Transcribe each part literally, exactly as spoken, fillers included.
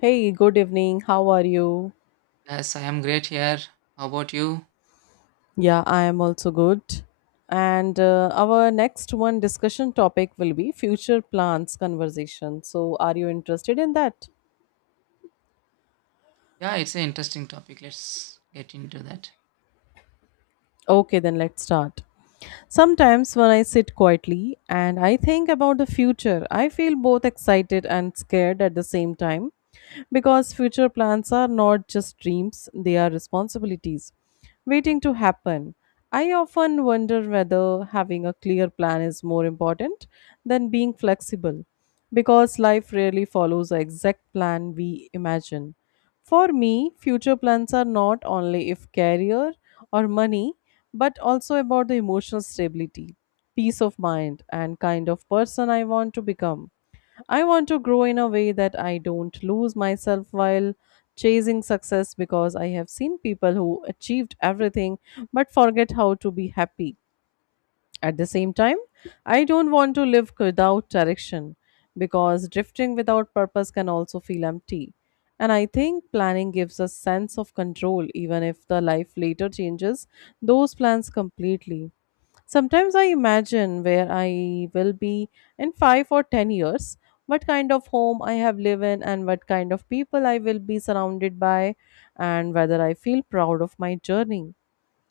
Hey, good evening. How are you? Yes, I am great here. How about you? Yeah, I am also good. And uh, our next one discussion topic will be future plans conversation. So, are you interested in that? Yeah, it's an interesting topic. Let's get into that. Okay, then let's start. Sometimes when I sit quietly and I think about the future, I feel both excited and scared at the same time because future plans are not just dreams, they are responsibilities waiting to happen. I often wonder whether having a clear plan is more important than being flexible because life rarely follows the exact plan we imagine. For me, future plans are not only if career or money, but also about the emotional stability, peace of mind, and kind of person I want to become. I want to grow in a way that I don't lose myself while chasing success because I have seen people who achieved everything but forget how to be happy. At the same time, I don't want to live without direction because drifting without purpose can also feel empty. And I think planning gives a sense of control even if the life later changes those plans completely. Sometimes I imagine where I will be in five or ten years, what kind of home I have lived in, and what kind of people I will be surrounded by, and whether I feel proud of my journey.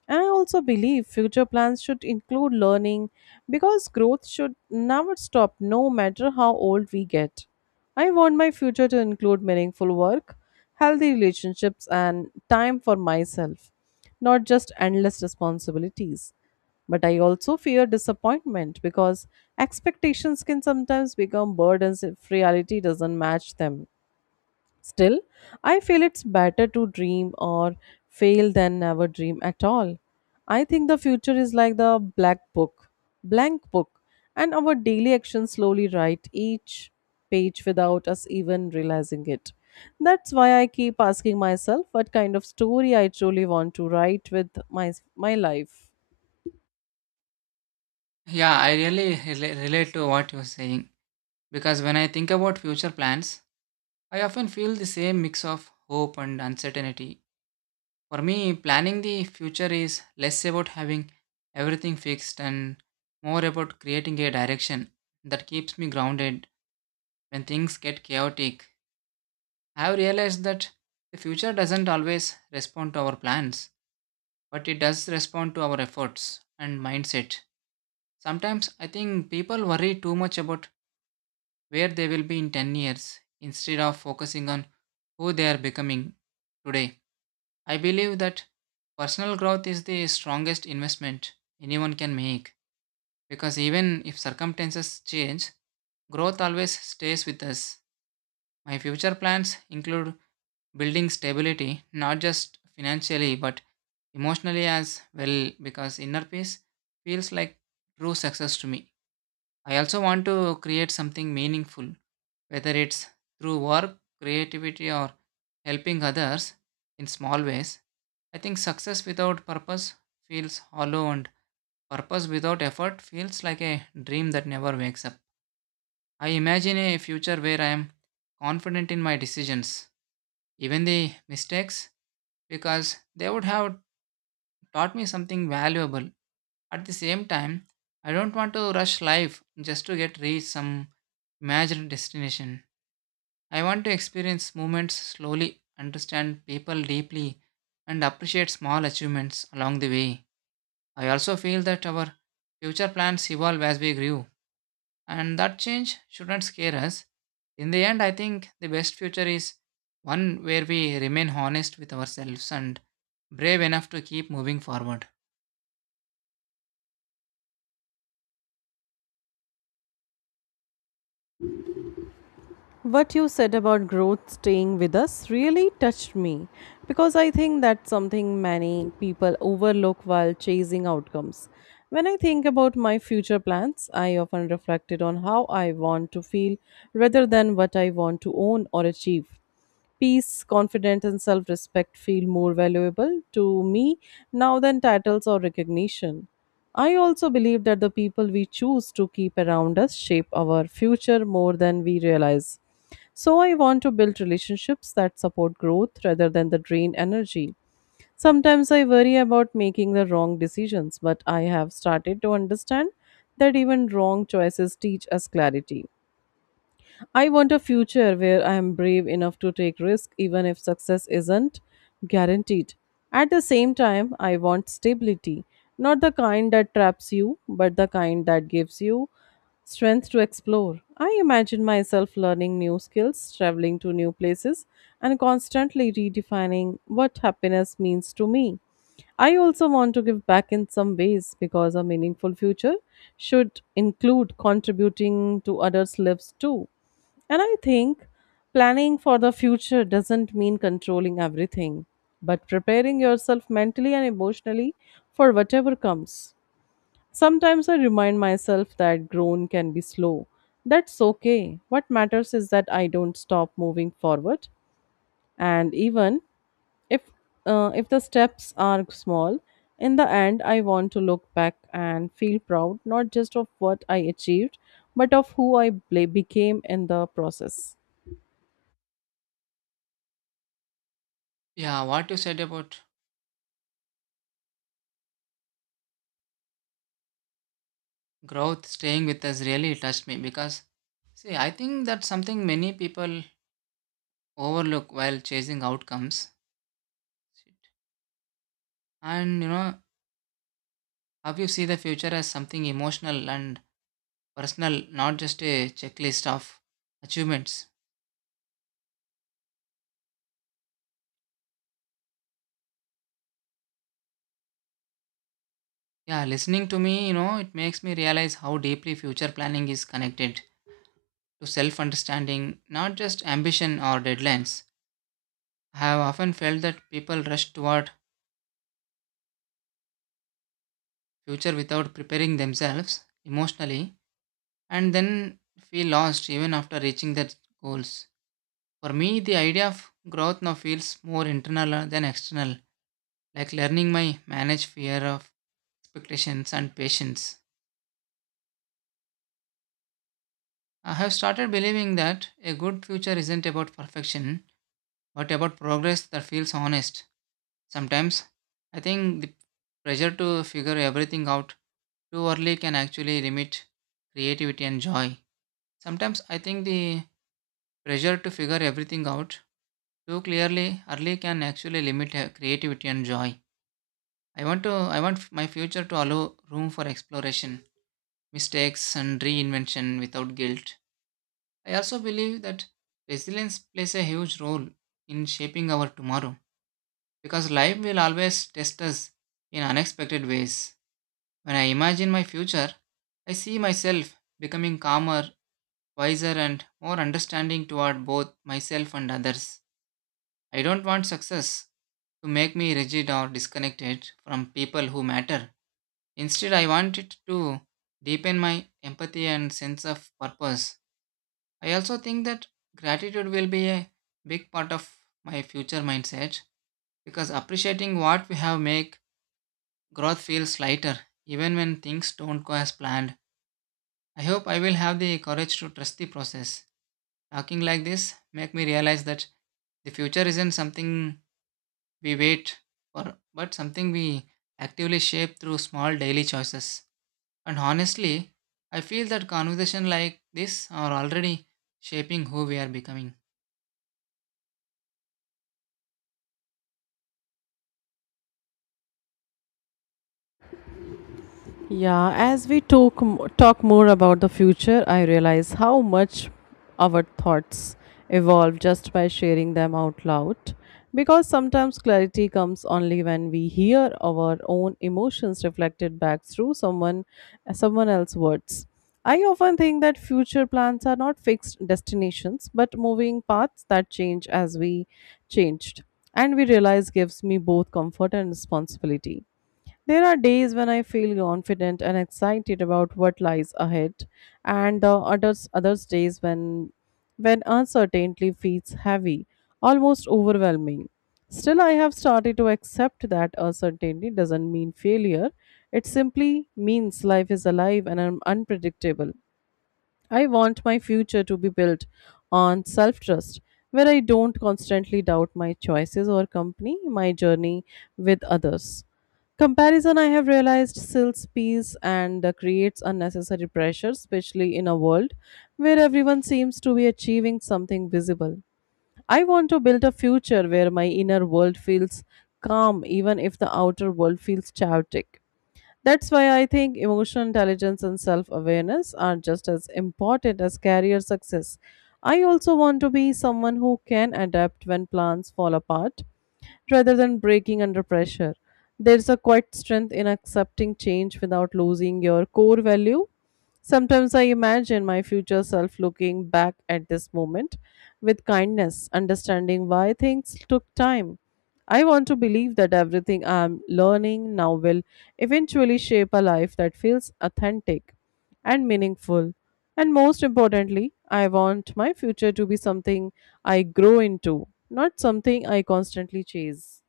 And I also believe future plans should include learning because growth should never stop, no matter how old we get. I want my future to include meaningful work, healthy relationships, and time for myself, not just endless responsibilities. But I also fear disappointment because expectations can sometimes become burdens if reality doesn't match them. Still, I feel it's better to dream or fail than never dream at all. I think the future is like the black book, blank book, and our daily actions slowly write each page without us even realizing it. That's why I keep asking myself what kind of story I truly want to write with my my life. Yeah, I really rela- relate to what you're saying because when I think about future plans, I often feel the same mix of hope and uncertainty. For me, planning the future is less about having everything fixed and more about creating a direction that keeps me grounded when things get chaotic. I have realized that the future doesn't always respond to our plans but it does respond to our efforts and mindset. Sometimes I think people worry too much about where they will be in ten years instead of focusing on who they are becoming today. I believe that personal growth is the strongest investment anyone can make because even if circumstances change, growth always stays with us. My future plans include building stability, not just financially, but emotionally as well, because inner peace feels like true success to me. I also want to create something meaningful, whether it's through work, creativity, or helping others in small ways. I think success without purpose feels hollow, and purpose without effort feels like a dream that never wakes up. I imagine a future where I am confident in my decisions even the mistakes, because they would have taught me something valuable. At the same time, I don't want to rush life just to get reach some imagined destination. I want to experience moments slowly, understand people deeply, and appreciate small achievements along the way. I also feel that our future plans evolve as we grew and that change shouldn't scare us. In the end, I think the best future is one where we remain honest with ourselves and brave enough to keep moving forward. What you said about growth staying with us really touched me because I think that's something many people overlook while chasing outcomes. When I think about my future plans, I often reflected on how I want to feel rather than what I want to own or achieve. Peace, confidence, and self respect feel more valuable to me now than titles or recognition. I also believe that the people we choose to keep around us shape our future more than we realize. So I want to build relationships that support growth rather than the drain energy. Sometimes I worry about making the wrong decisions, but I have started to understand that even wrong choices teach us clarity. I want a future where I am brave enough to take risks even if success isn't guaranteed. At the same time, I want stability, not the kind that traps you, but the kind that gives you strength to explore. I imagine myself learning new skills, traveling to new places, and constantly redefining what happiness means to me. I also want to give back in some ways because a meaningful future should include contributing to others' lives too. And I think planning for the future doesn't mean controlling everything, but preparing yourself mentally and emotionally for whatever comes. Sometimes I remind myself that grown can be slow. That's okay. What matters is that I don't stop moving forward. And even if uh, if the steps are small, in the end I want to look back and feel proud not just of what I achieved, but of who I bla- became in the process. Yeah, what you said about growth staying with us really touched me because, see, I think that's something many people overlook while chasing outcomes. And you know how you see the future as something emotional and personal, not just a checklist of achievements. Yeah, listening to me, you know, it makes me realize how deeply future planning is connected to self understanding, not just ambition or deadlines. I have often felt that people rush toward future without preparing themselves emotionally and then feel lost even after reaching their goals. For me, the idea of growth now feels more internal than external, like learning my manage fear of expectations and patience. I have started believing that a good future isn't about perfection. What about progress that feels honest? Sometimes I think the pressure to figure everything out too early can actually limit creativity and joy. Sometimes I think the pressure to figure everything out too clearly early can actually limit uh, creativity and joy. I want to I want f- my future to allow room for exploration, mistakes and reinvention without guilt. I also believe that resilience plays a huge role in shaping our tomorrow, because life will always test us in unexpected ways. When I imagine my future, I see myself becoming calmer, wiser, and more understanding toward both myself and others. I don't want success to make me rigid or disconnected from people who matter. Instead, I want it to deepen my empathy and sense of purpose. I also think that gratitude will be a big part of my future mindset because appreciating what we have make growth feels lighter, even when things don't go as planned. I hope I will have the courage to trust the process. Talking like this make me realize that the future isn't something we wait for, but something we actively shape through small daily choices. And honestly, I feel that conversation like this are already shaping who we are becoming. Yeah, as we talk m- talk more about the future, I realize how much our thoughts evolve just by sharing them out loud. Because sometimes clarity comes only when we hear our own emotions reflected back through someone someone else's words. I often think that future plans are not fixed destinations but moving paths that change as we changed. And we realize gives me both comfort and responsibility there are days when I feel confident and excited about what lies ahead, and the others others days when when uncertainty feels heavy, almost overwhelming. Still, I have started to accept that uncertainty doesn't mean failure. It simply means life is alive and un- unpredictable. I want my future to be built on self trust, where I don't constantly doubt my choices or company, my journey with others. Comparison, I have realized, sells peace and uh, creates unnecessary pressure, especially in a world where everyone seems to be achieving something visible. I want to build a future where my inner world feels calm, even if the outer world feels chaotic. That's why I think emotional intelligence and self awareness are just as important as career success. I also want to be someone who can adapt when plans fall apart rather than breaking under pressure. There's a quiet strength in accepting change without losing your core value. Sometimes I imagine my future self looking back at this moment with kindness, understanding why things took time. I want to believe that everything I am learning now will eventually shape a life that feels authentic and meaningful. And most importantly, I want my future to be something I grow into, not something I constantly chase.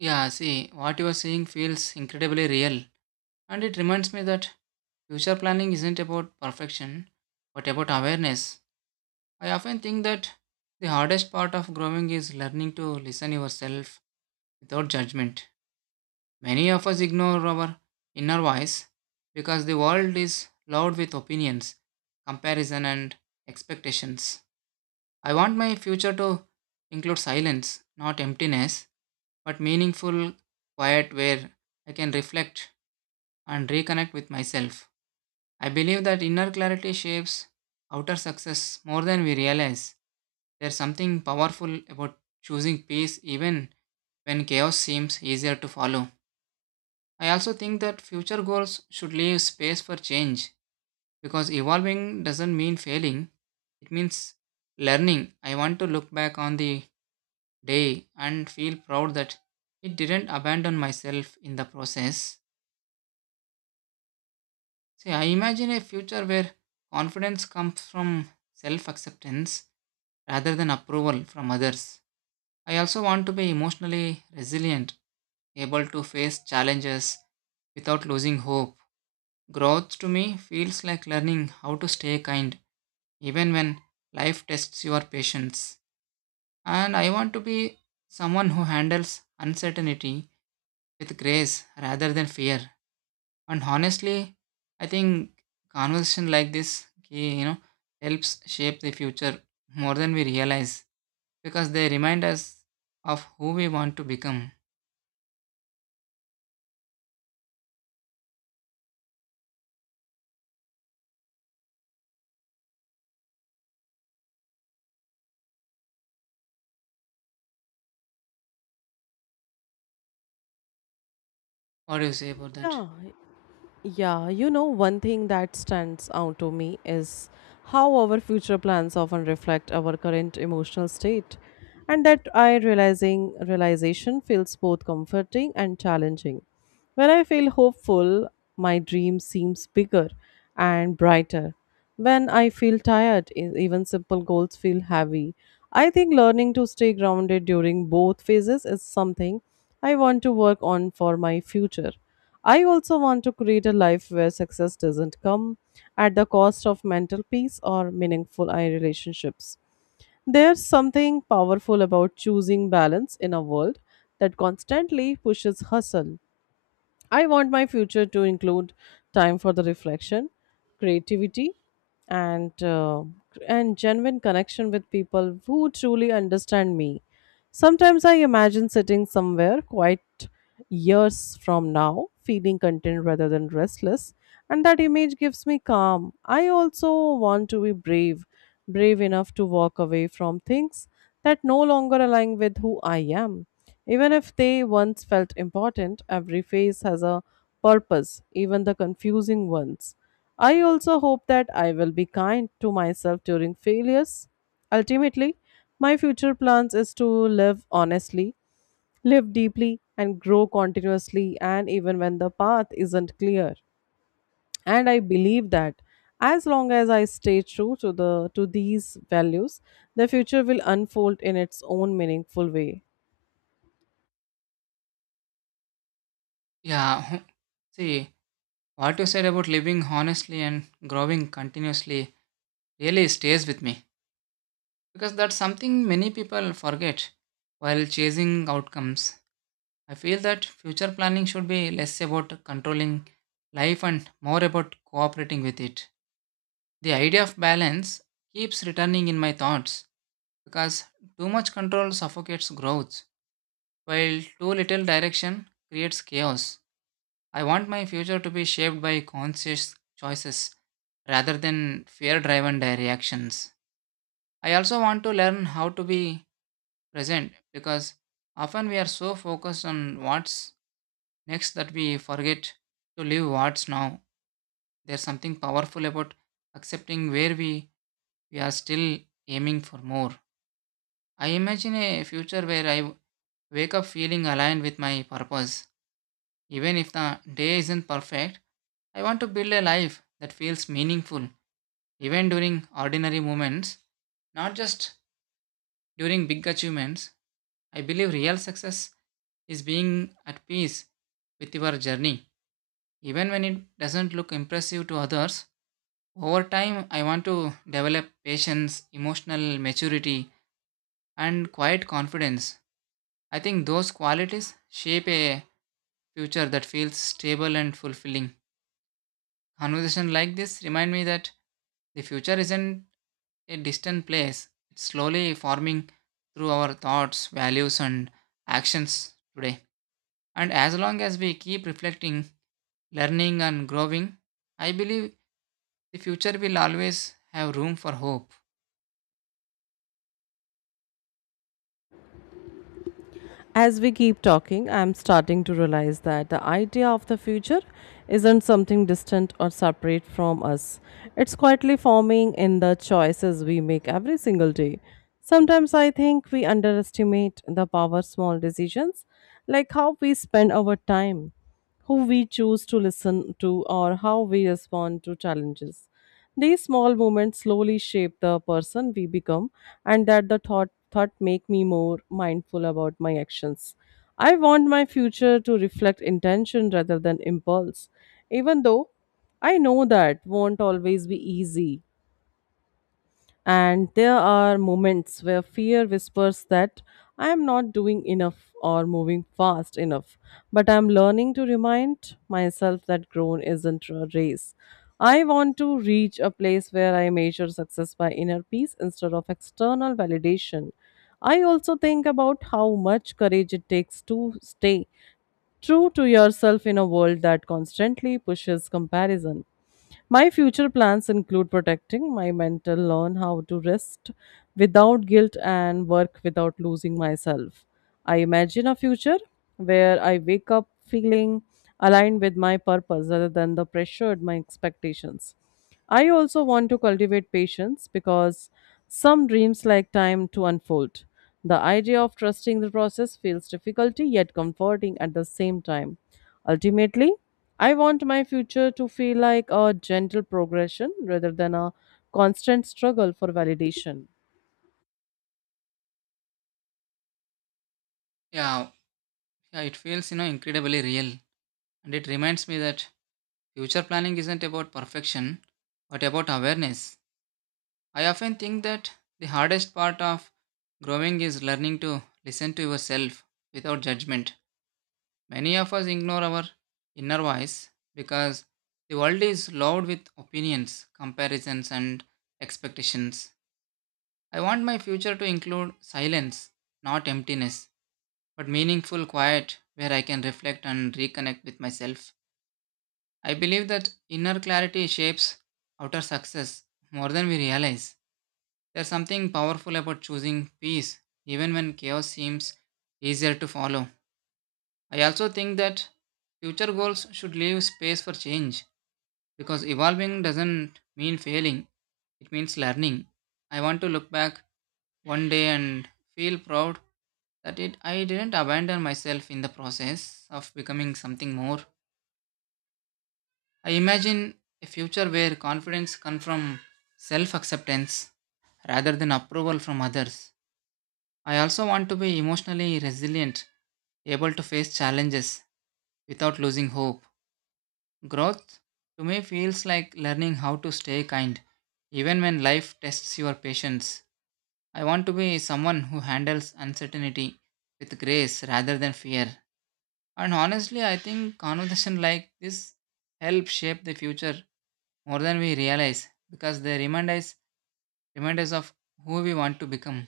Yeah, see, what you are saying feels incredibly real, and it reminds me that future planning isn't about perfection, but about awareness. I often think that the hardest part of growing is learning to listen yourself without judgment. Many of us ignore our inner voice because the world is loud with opinions, comparison and expectations. I want my future to include silence, not emptiness, but meaningful quiet where I can reflect and reconnect with myself. I believe that inner clarity shapes outer success more than we realize. There's something powerful about choosing peace even when chaos seems easier to follow. I also think that future goals should leave space for change because evolving doesn't mean failing, it means learning. I want to look back on the day and feel proud that it didn't abandon myself in the process. See, I imagine a future where confidence comes from self acceptance rather than approval from others. I also want to be emotionally resilient, able to face challenges without losing hope. Growth to me feels like learning how to stay kind even when life tests your patience. And I want to be someone who handles uncertainty with grace rather than fear. And honestly, I think conversation like this, ki- you know, helps shape the future more than we realize because they remind us of who we want to become. What do you say about that? Yeah, yeah, you know, one thing that stands out to me is how our future plans often reflect our current emotional state. And that I realizing realization feels both comforting and challenging. When I feel hopeful, my dream seems bigger and brighter. When I feel tired, e- even simple goals feel heavy. I think learning to stay grounded during both phases is something I want to work on for my future. I also want to create a life where success doesn't come at the cost of mental peace or meaningful I relationships. There's something powerful about choosing balance in a world that constantly pushes hustle. I want my future to include time for the reflection, creativity, and uh, and genuine connection with people who truly understand me. Sometimes I imagine sitting somewhere quite years from now, feeling content rather than restless, and that image gives me calm. I also want to be brave, brave enough to walk away from things that no longer align with who I am. Even if they once felt important, every phase has a purpose, even the confusing ones. I also hope that I will be kind to myself during failures. Ultimately, my future plans is to live honestly, live deeply, and grow continuously, and even when the path isn't clear. And I believe that as long as I stay true to the to these values, the future will unfold in its own meaningful way. Yeah, see, what you said about living honestly and growing continuously really stays with me because that's something many people forget while chasing outcomes. I feel that future planning should be less about controlling life and more about cooperating with it. The idea of balance keeps returning in my thoughts because too much control suffocates growth, while too little direction creates chaos. I want my future to be shaped by conscious choices rather than fear driven reactions. I also want to learn how to be present because often we are so focused on what's next that we forget to live what's now. There's something powerful about accepting where we, we are still aiming for more. I imagine a future where I w- wake up feeling aligned with my purpose. Even if the day isn't perfect, I want to build a life that feels meaningful, even during ordinary moments, not just during big achievements. I believe real success is being at peace with your journey, even when it doesn't look impressive to others. Over time, I want to develop patience, emotional maturity, and quiet confidence. I think those qualities shape a future that feels stable and fulfilling. Conversations like this remind me that the future isn't a distant place, it's slowly forming through our thoughts, values, and actions today. And as long as we keep reflecting, learning, and growing, I believe the future will always have room for hope. As we keep talking, I'm starting to realize that the idea of the future isn't something distant or separate from us. It's quietly forming in the choices we make every single day. Sometimes I think we underestimate the power of small decisions, like how we spend our time, who we choose to listen to, or how we respond to challenges. These small moments slowly shape the person we become, and that the thought thought make me more mindful about my actions. I want my future to reflect intention rather than impulse, even though I know that won't always be easy. And there are moments where fear whispers that I am not doing enough or moving fast enough. But I am learning to remind myself that grown isn't a race. I want to reach a place where I measure success by inner peace instead of external validation. I also think about how much courage it takes to stay true to yourself in a world that constantly pushes comparison. My future plans include protecting my mental, learn how to rest without guilt, and work without losing myself. I imagine a future where I wake up feeling aligned with my purpose rather than the pressured my expectations. I also want to cultivate patience because some dreams like time to unfold. The idea of trusting the process feels difficult yet comforting at the same time. Ultimately, I want my future to feel like a gentle progression rather than a constant struggle for validation. Yeah, yeah it feels, you know, incredibly real. And it reminds me that future planning isn't about perfection, but about awareness. I often think that the hardest part of growing is learning to listen to yourself without judgment. Many of us ignore our inner voice because the world is loaded with opinions, comparisons, and expectations. I want my future to include silence, not emptiness, but meaningful quiet where I can reflect and reconnect with myself. I believe that inner clarity shapes outer success more than we realize. There's something powerful about choosing peace, even when chaos seems easier to follow. I also think that future goals should leave space for change because evolving doesn't mean failing, it means learning. I want to look back one day and feel proud that it, I didn't abandon myself in the process of becoming something more. I imagine a future where confidence comes from self acceptance rather than approval from others. I also want to be emotionally resilient, able to face challenges without losing hope. Growth to me feels like learning how to stay kind even when life tests your patience. I want to be someone who handles uncertainty with grace rather than fear. And honestly, I think conversation like this help shape the future more than we realize because they remind us remind us of who we want to become.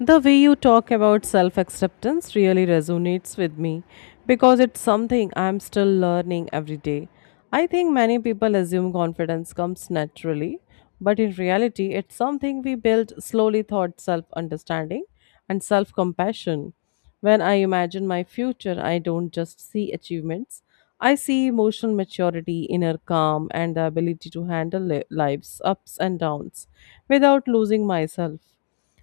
The way you talk about self acceptance really resonates with me because it's something I'm still learning every day. I think many people assume confidence comes naturally, but in reality, it's something we build slowly through self understanding and self compassion. When I imagine my future, I don't just see achievements, I see emotional maturity, inner calm, and the ability to handle li- life's ups and downs without losing myself.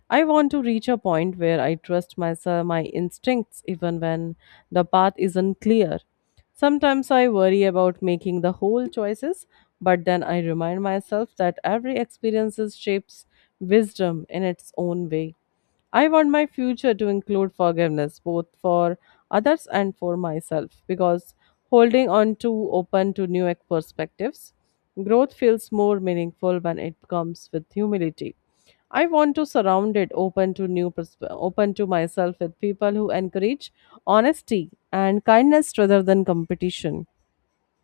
I want to reach a point where I trust myself, my instincts, even when the path isn't clear. Sometimes I worry about making the whole choices, but then I remind myself that every experience shapes wisdom in its own way. I want my future to include forgiveness, both for others and for myself, because holding on to open to new ex- perspectives, growth feels more meaningful when it comes with humility. I want to surround it open to new persp- open to myself with people who encourage honesty and kindness rather than competition.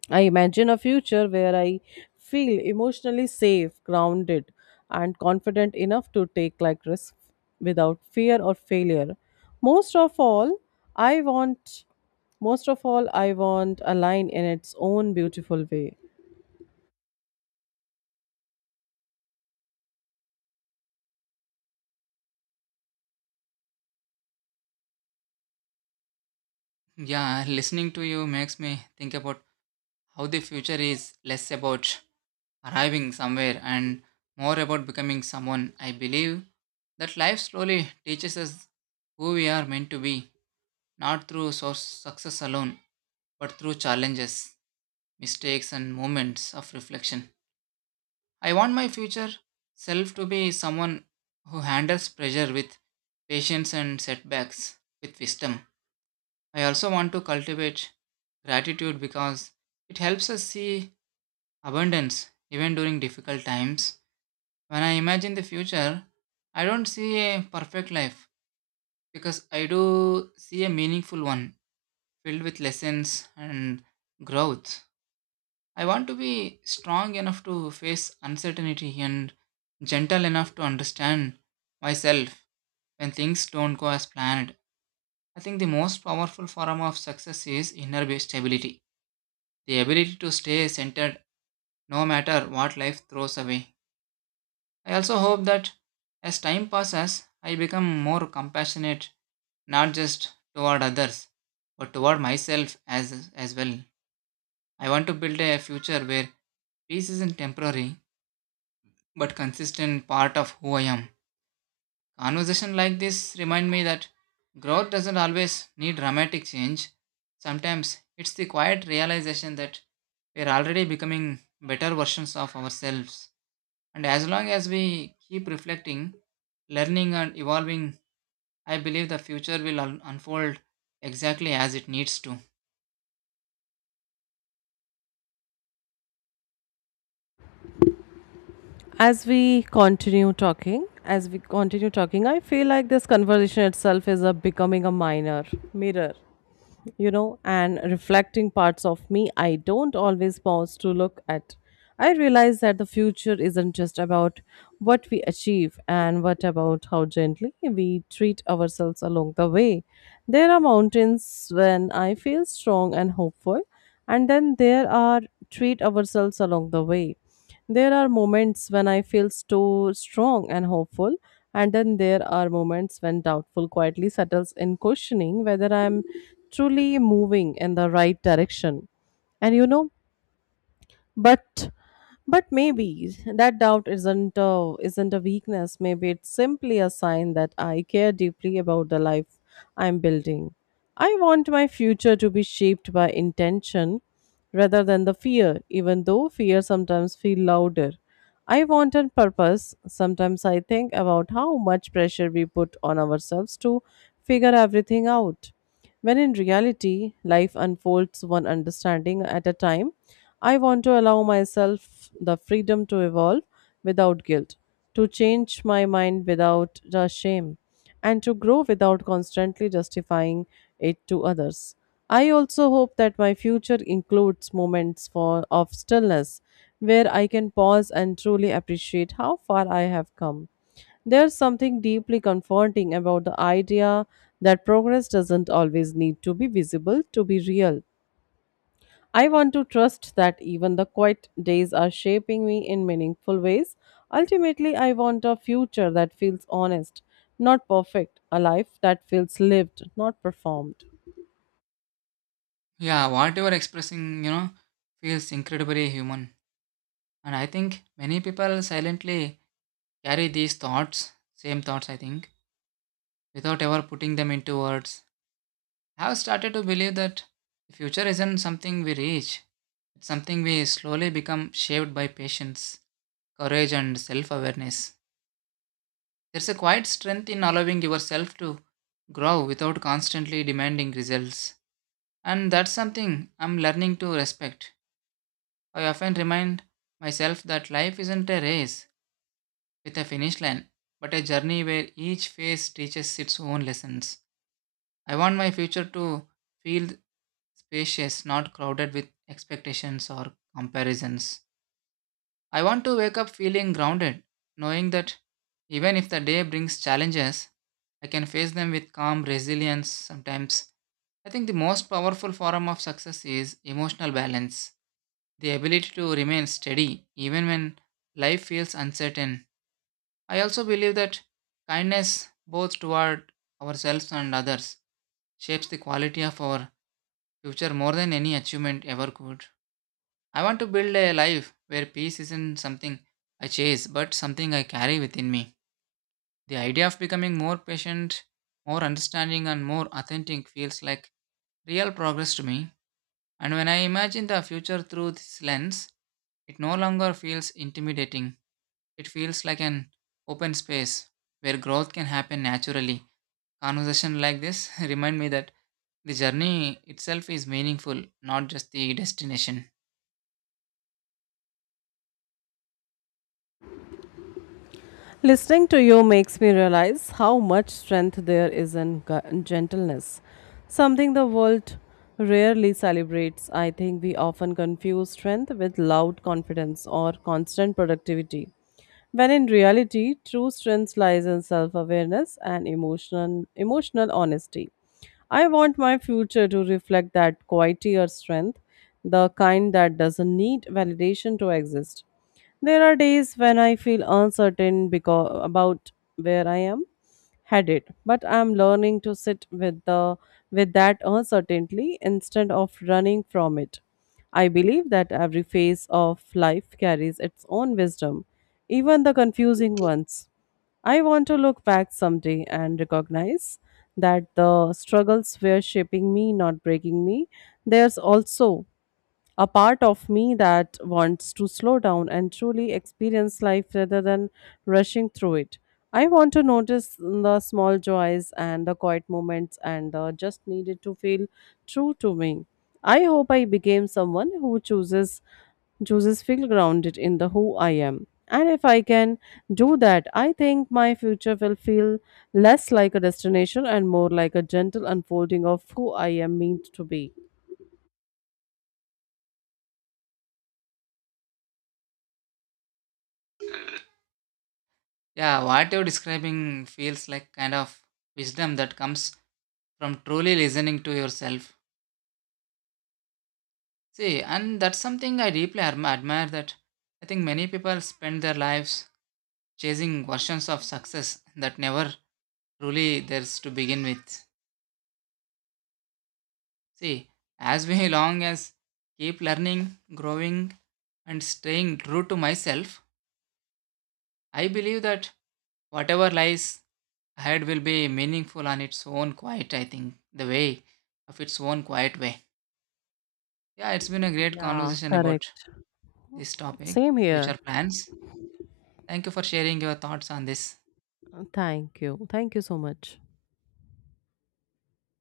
I imagine a future where I feel emotionally safe, grounded, and confident enough to take like risks without fear or failure. Most of all, I want most of all I want a line in its own beautiful way. Yeah, listening to you makes me think about how the future is less about arriving somewhere and more about becoming someone. I believe that life slowly teaches us who we are meant to be, not through source success alone, but through challenges, mistakes, and moments of reflection. I want my future self to be someone who handles pressure with patience and setbacks with wisdom. I also want to cultivate gratitude because it helps us see abundance even during difficult times. When I imagine the future, I don't see a perfect life because I do see a meaningful one filled with lessons and growth. I want to be strong enough to face uncertainty and gentle enough to understand myself when things don't go as planned. I think the most powerful form of success is inner based stability, the ability to stay centered no matter what life throws away. I also hope that as time passes, I become more compassionate not just toward others but toward myself as as well. I want to build a future where peace isn't temporary but consistent part of who I am. Conversation like this remind me that growth doesn't always need dramatic change. Sometimes it's the quiet realization that we're already becoming better versions of ourselves. And as long as we keep reflecting, learning, and evolving, I believe the future will un- unfold exactly as it needs to. As we continue talking, as we continue talking, I feel like this conversation itself is a becoming a minor mirror, you know, and reflecting parts of me I don't always pause to look at. I realize that the future isn't just about what we achieve and what about how gently we treat ourselves along the way. There are mountains when I feel strong and hopeful, and then there are treat ourselves along the way. There are moments when I feel so strong and hopeful, and then there are moments when doubtful quietly settles in, questioning whether I am truly moving in the right direction. And you know, but but maybe that doubt isn't a, isn't a weakness. Maybe it's simply a sign that I care deeply about the life I'm building. I want my future to be shaped by intention rather than the fear, even though fear sometimes feel louder. I want a purpose. Sometimes I think about how much pressure we put on ourselves to figure everything out when in reality life unfolds one understanding at a time. I want to allow myself the freedom to evolve without guilt, to change my mind without the shame, and to grow without constantly justifying it to others. I also hope that my future includes moments for, of stillness where I can pause and truly appreciate how far I have come. There's something deeply comforting about the idea that progress doesn't always need to be visible to be real. I want to trust that even the quiet days are shaping me in meaningful ways. Ultimately, I want a future that feels honest, not perfect, a life that feels lived, not performed. Yeah, what you are expressing, you know, feels incredibly human. And I think many people silently carry these thoughts, same thoughts, I think, without ever putting them into words. I have started to believe that the future isn't something we reach, it's something we slowly become shaped by patience, courage, and self awareness. There's a quiet strength in allowing yourself to grow without constantly demanding results. And that's something I'm learning to respect. I often remind myself that life isn't a race with a finish line, but a journey where each phase teaches its own lessons. I want my future to feel spacious, not crowded with expectations or comparisons. I want to wake up feeling grounded, knowing that even if the day brings challenges, I can face them with calm resilience sometimes. I think the most powerful form of success is emotional balance, the ability to remain steady even when life feels uncertain. I also believe that kindness, both toward ourselves and others, shapes the quality of our future more than any achievement ever could. I want to build a life where peace isn't something I chase, but something I carry within me. The idea of becoming more patient, more understanding, and more authentic feels like real progress to me. And when I imagine the future through this lens, it no longer feels intimidating. It feels like an open space where growth can happen naturally. Conversation like this remind me that the journey itself is meaningful, not just the destination. Listening to you makes me realize how much strength there is in gu- gentleness, something the world rarely celebrates. I think we often confuse strength with loud confidence or constant productivity, when in reality, true strength lies in self awareness and emotional, emotional honesty. I want my future to reflect that quieter strength, the kind that doesn't need validation to exist. There are days when I feel uncertain because about where I am headed, but I'm learning to sit with the with that uncertainty instead of running from it. I believe that every phase of life carries its own wisdom, even the confusing ones. I want to look back someday and recognize that the struggles were shaping me, not breaking me. There's also a part of me that wants to slow down and truly experience life rather than rushing through it. I want to notice the small joys and the quiet moments and uh, just needed to feel true to me. I hope I became someone who chooses chooses feel grounded in the who I am. And if I can do that, I think my future will feel less like a destination and more like a gentle unfolding of who I am meant to be. Yeah, what you're describing feels like kind of wisdom that comes from truly listening to yourself. See, and that's something I deeply adm- admire. That I think many people spend their lives chasing versions of success that never truly theirs to begin with. See, as we long as keep learning, growing, and staying true to myself, I believe that whatever lies ahead will be meaningful on its own quiet, I think, the way of its own quiet way. Yeah, it's been a great Yeah, conversation about correct. this topic, Same here. future plans. Thank you for sharing your thoughts on this. Thank you. Thank you so much.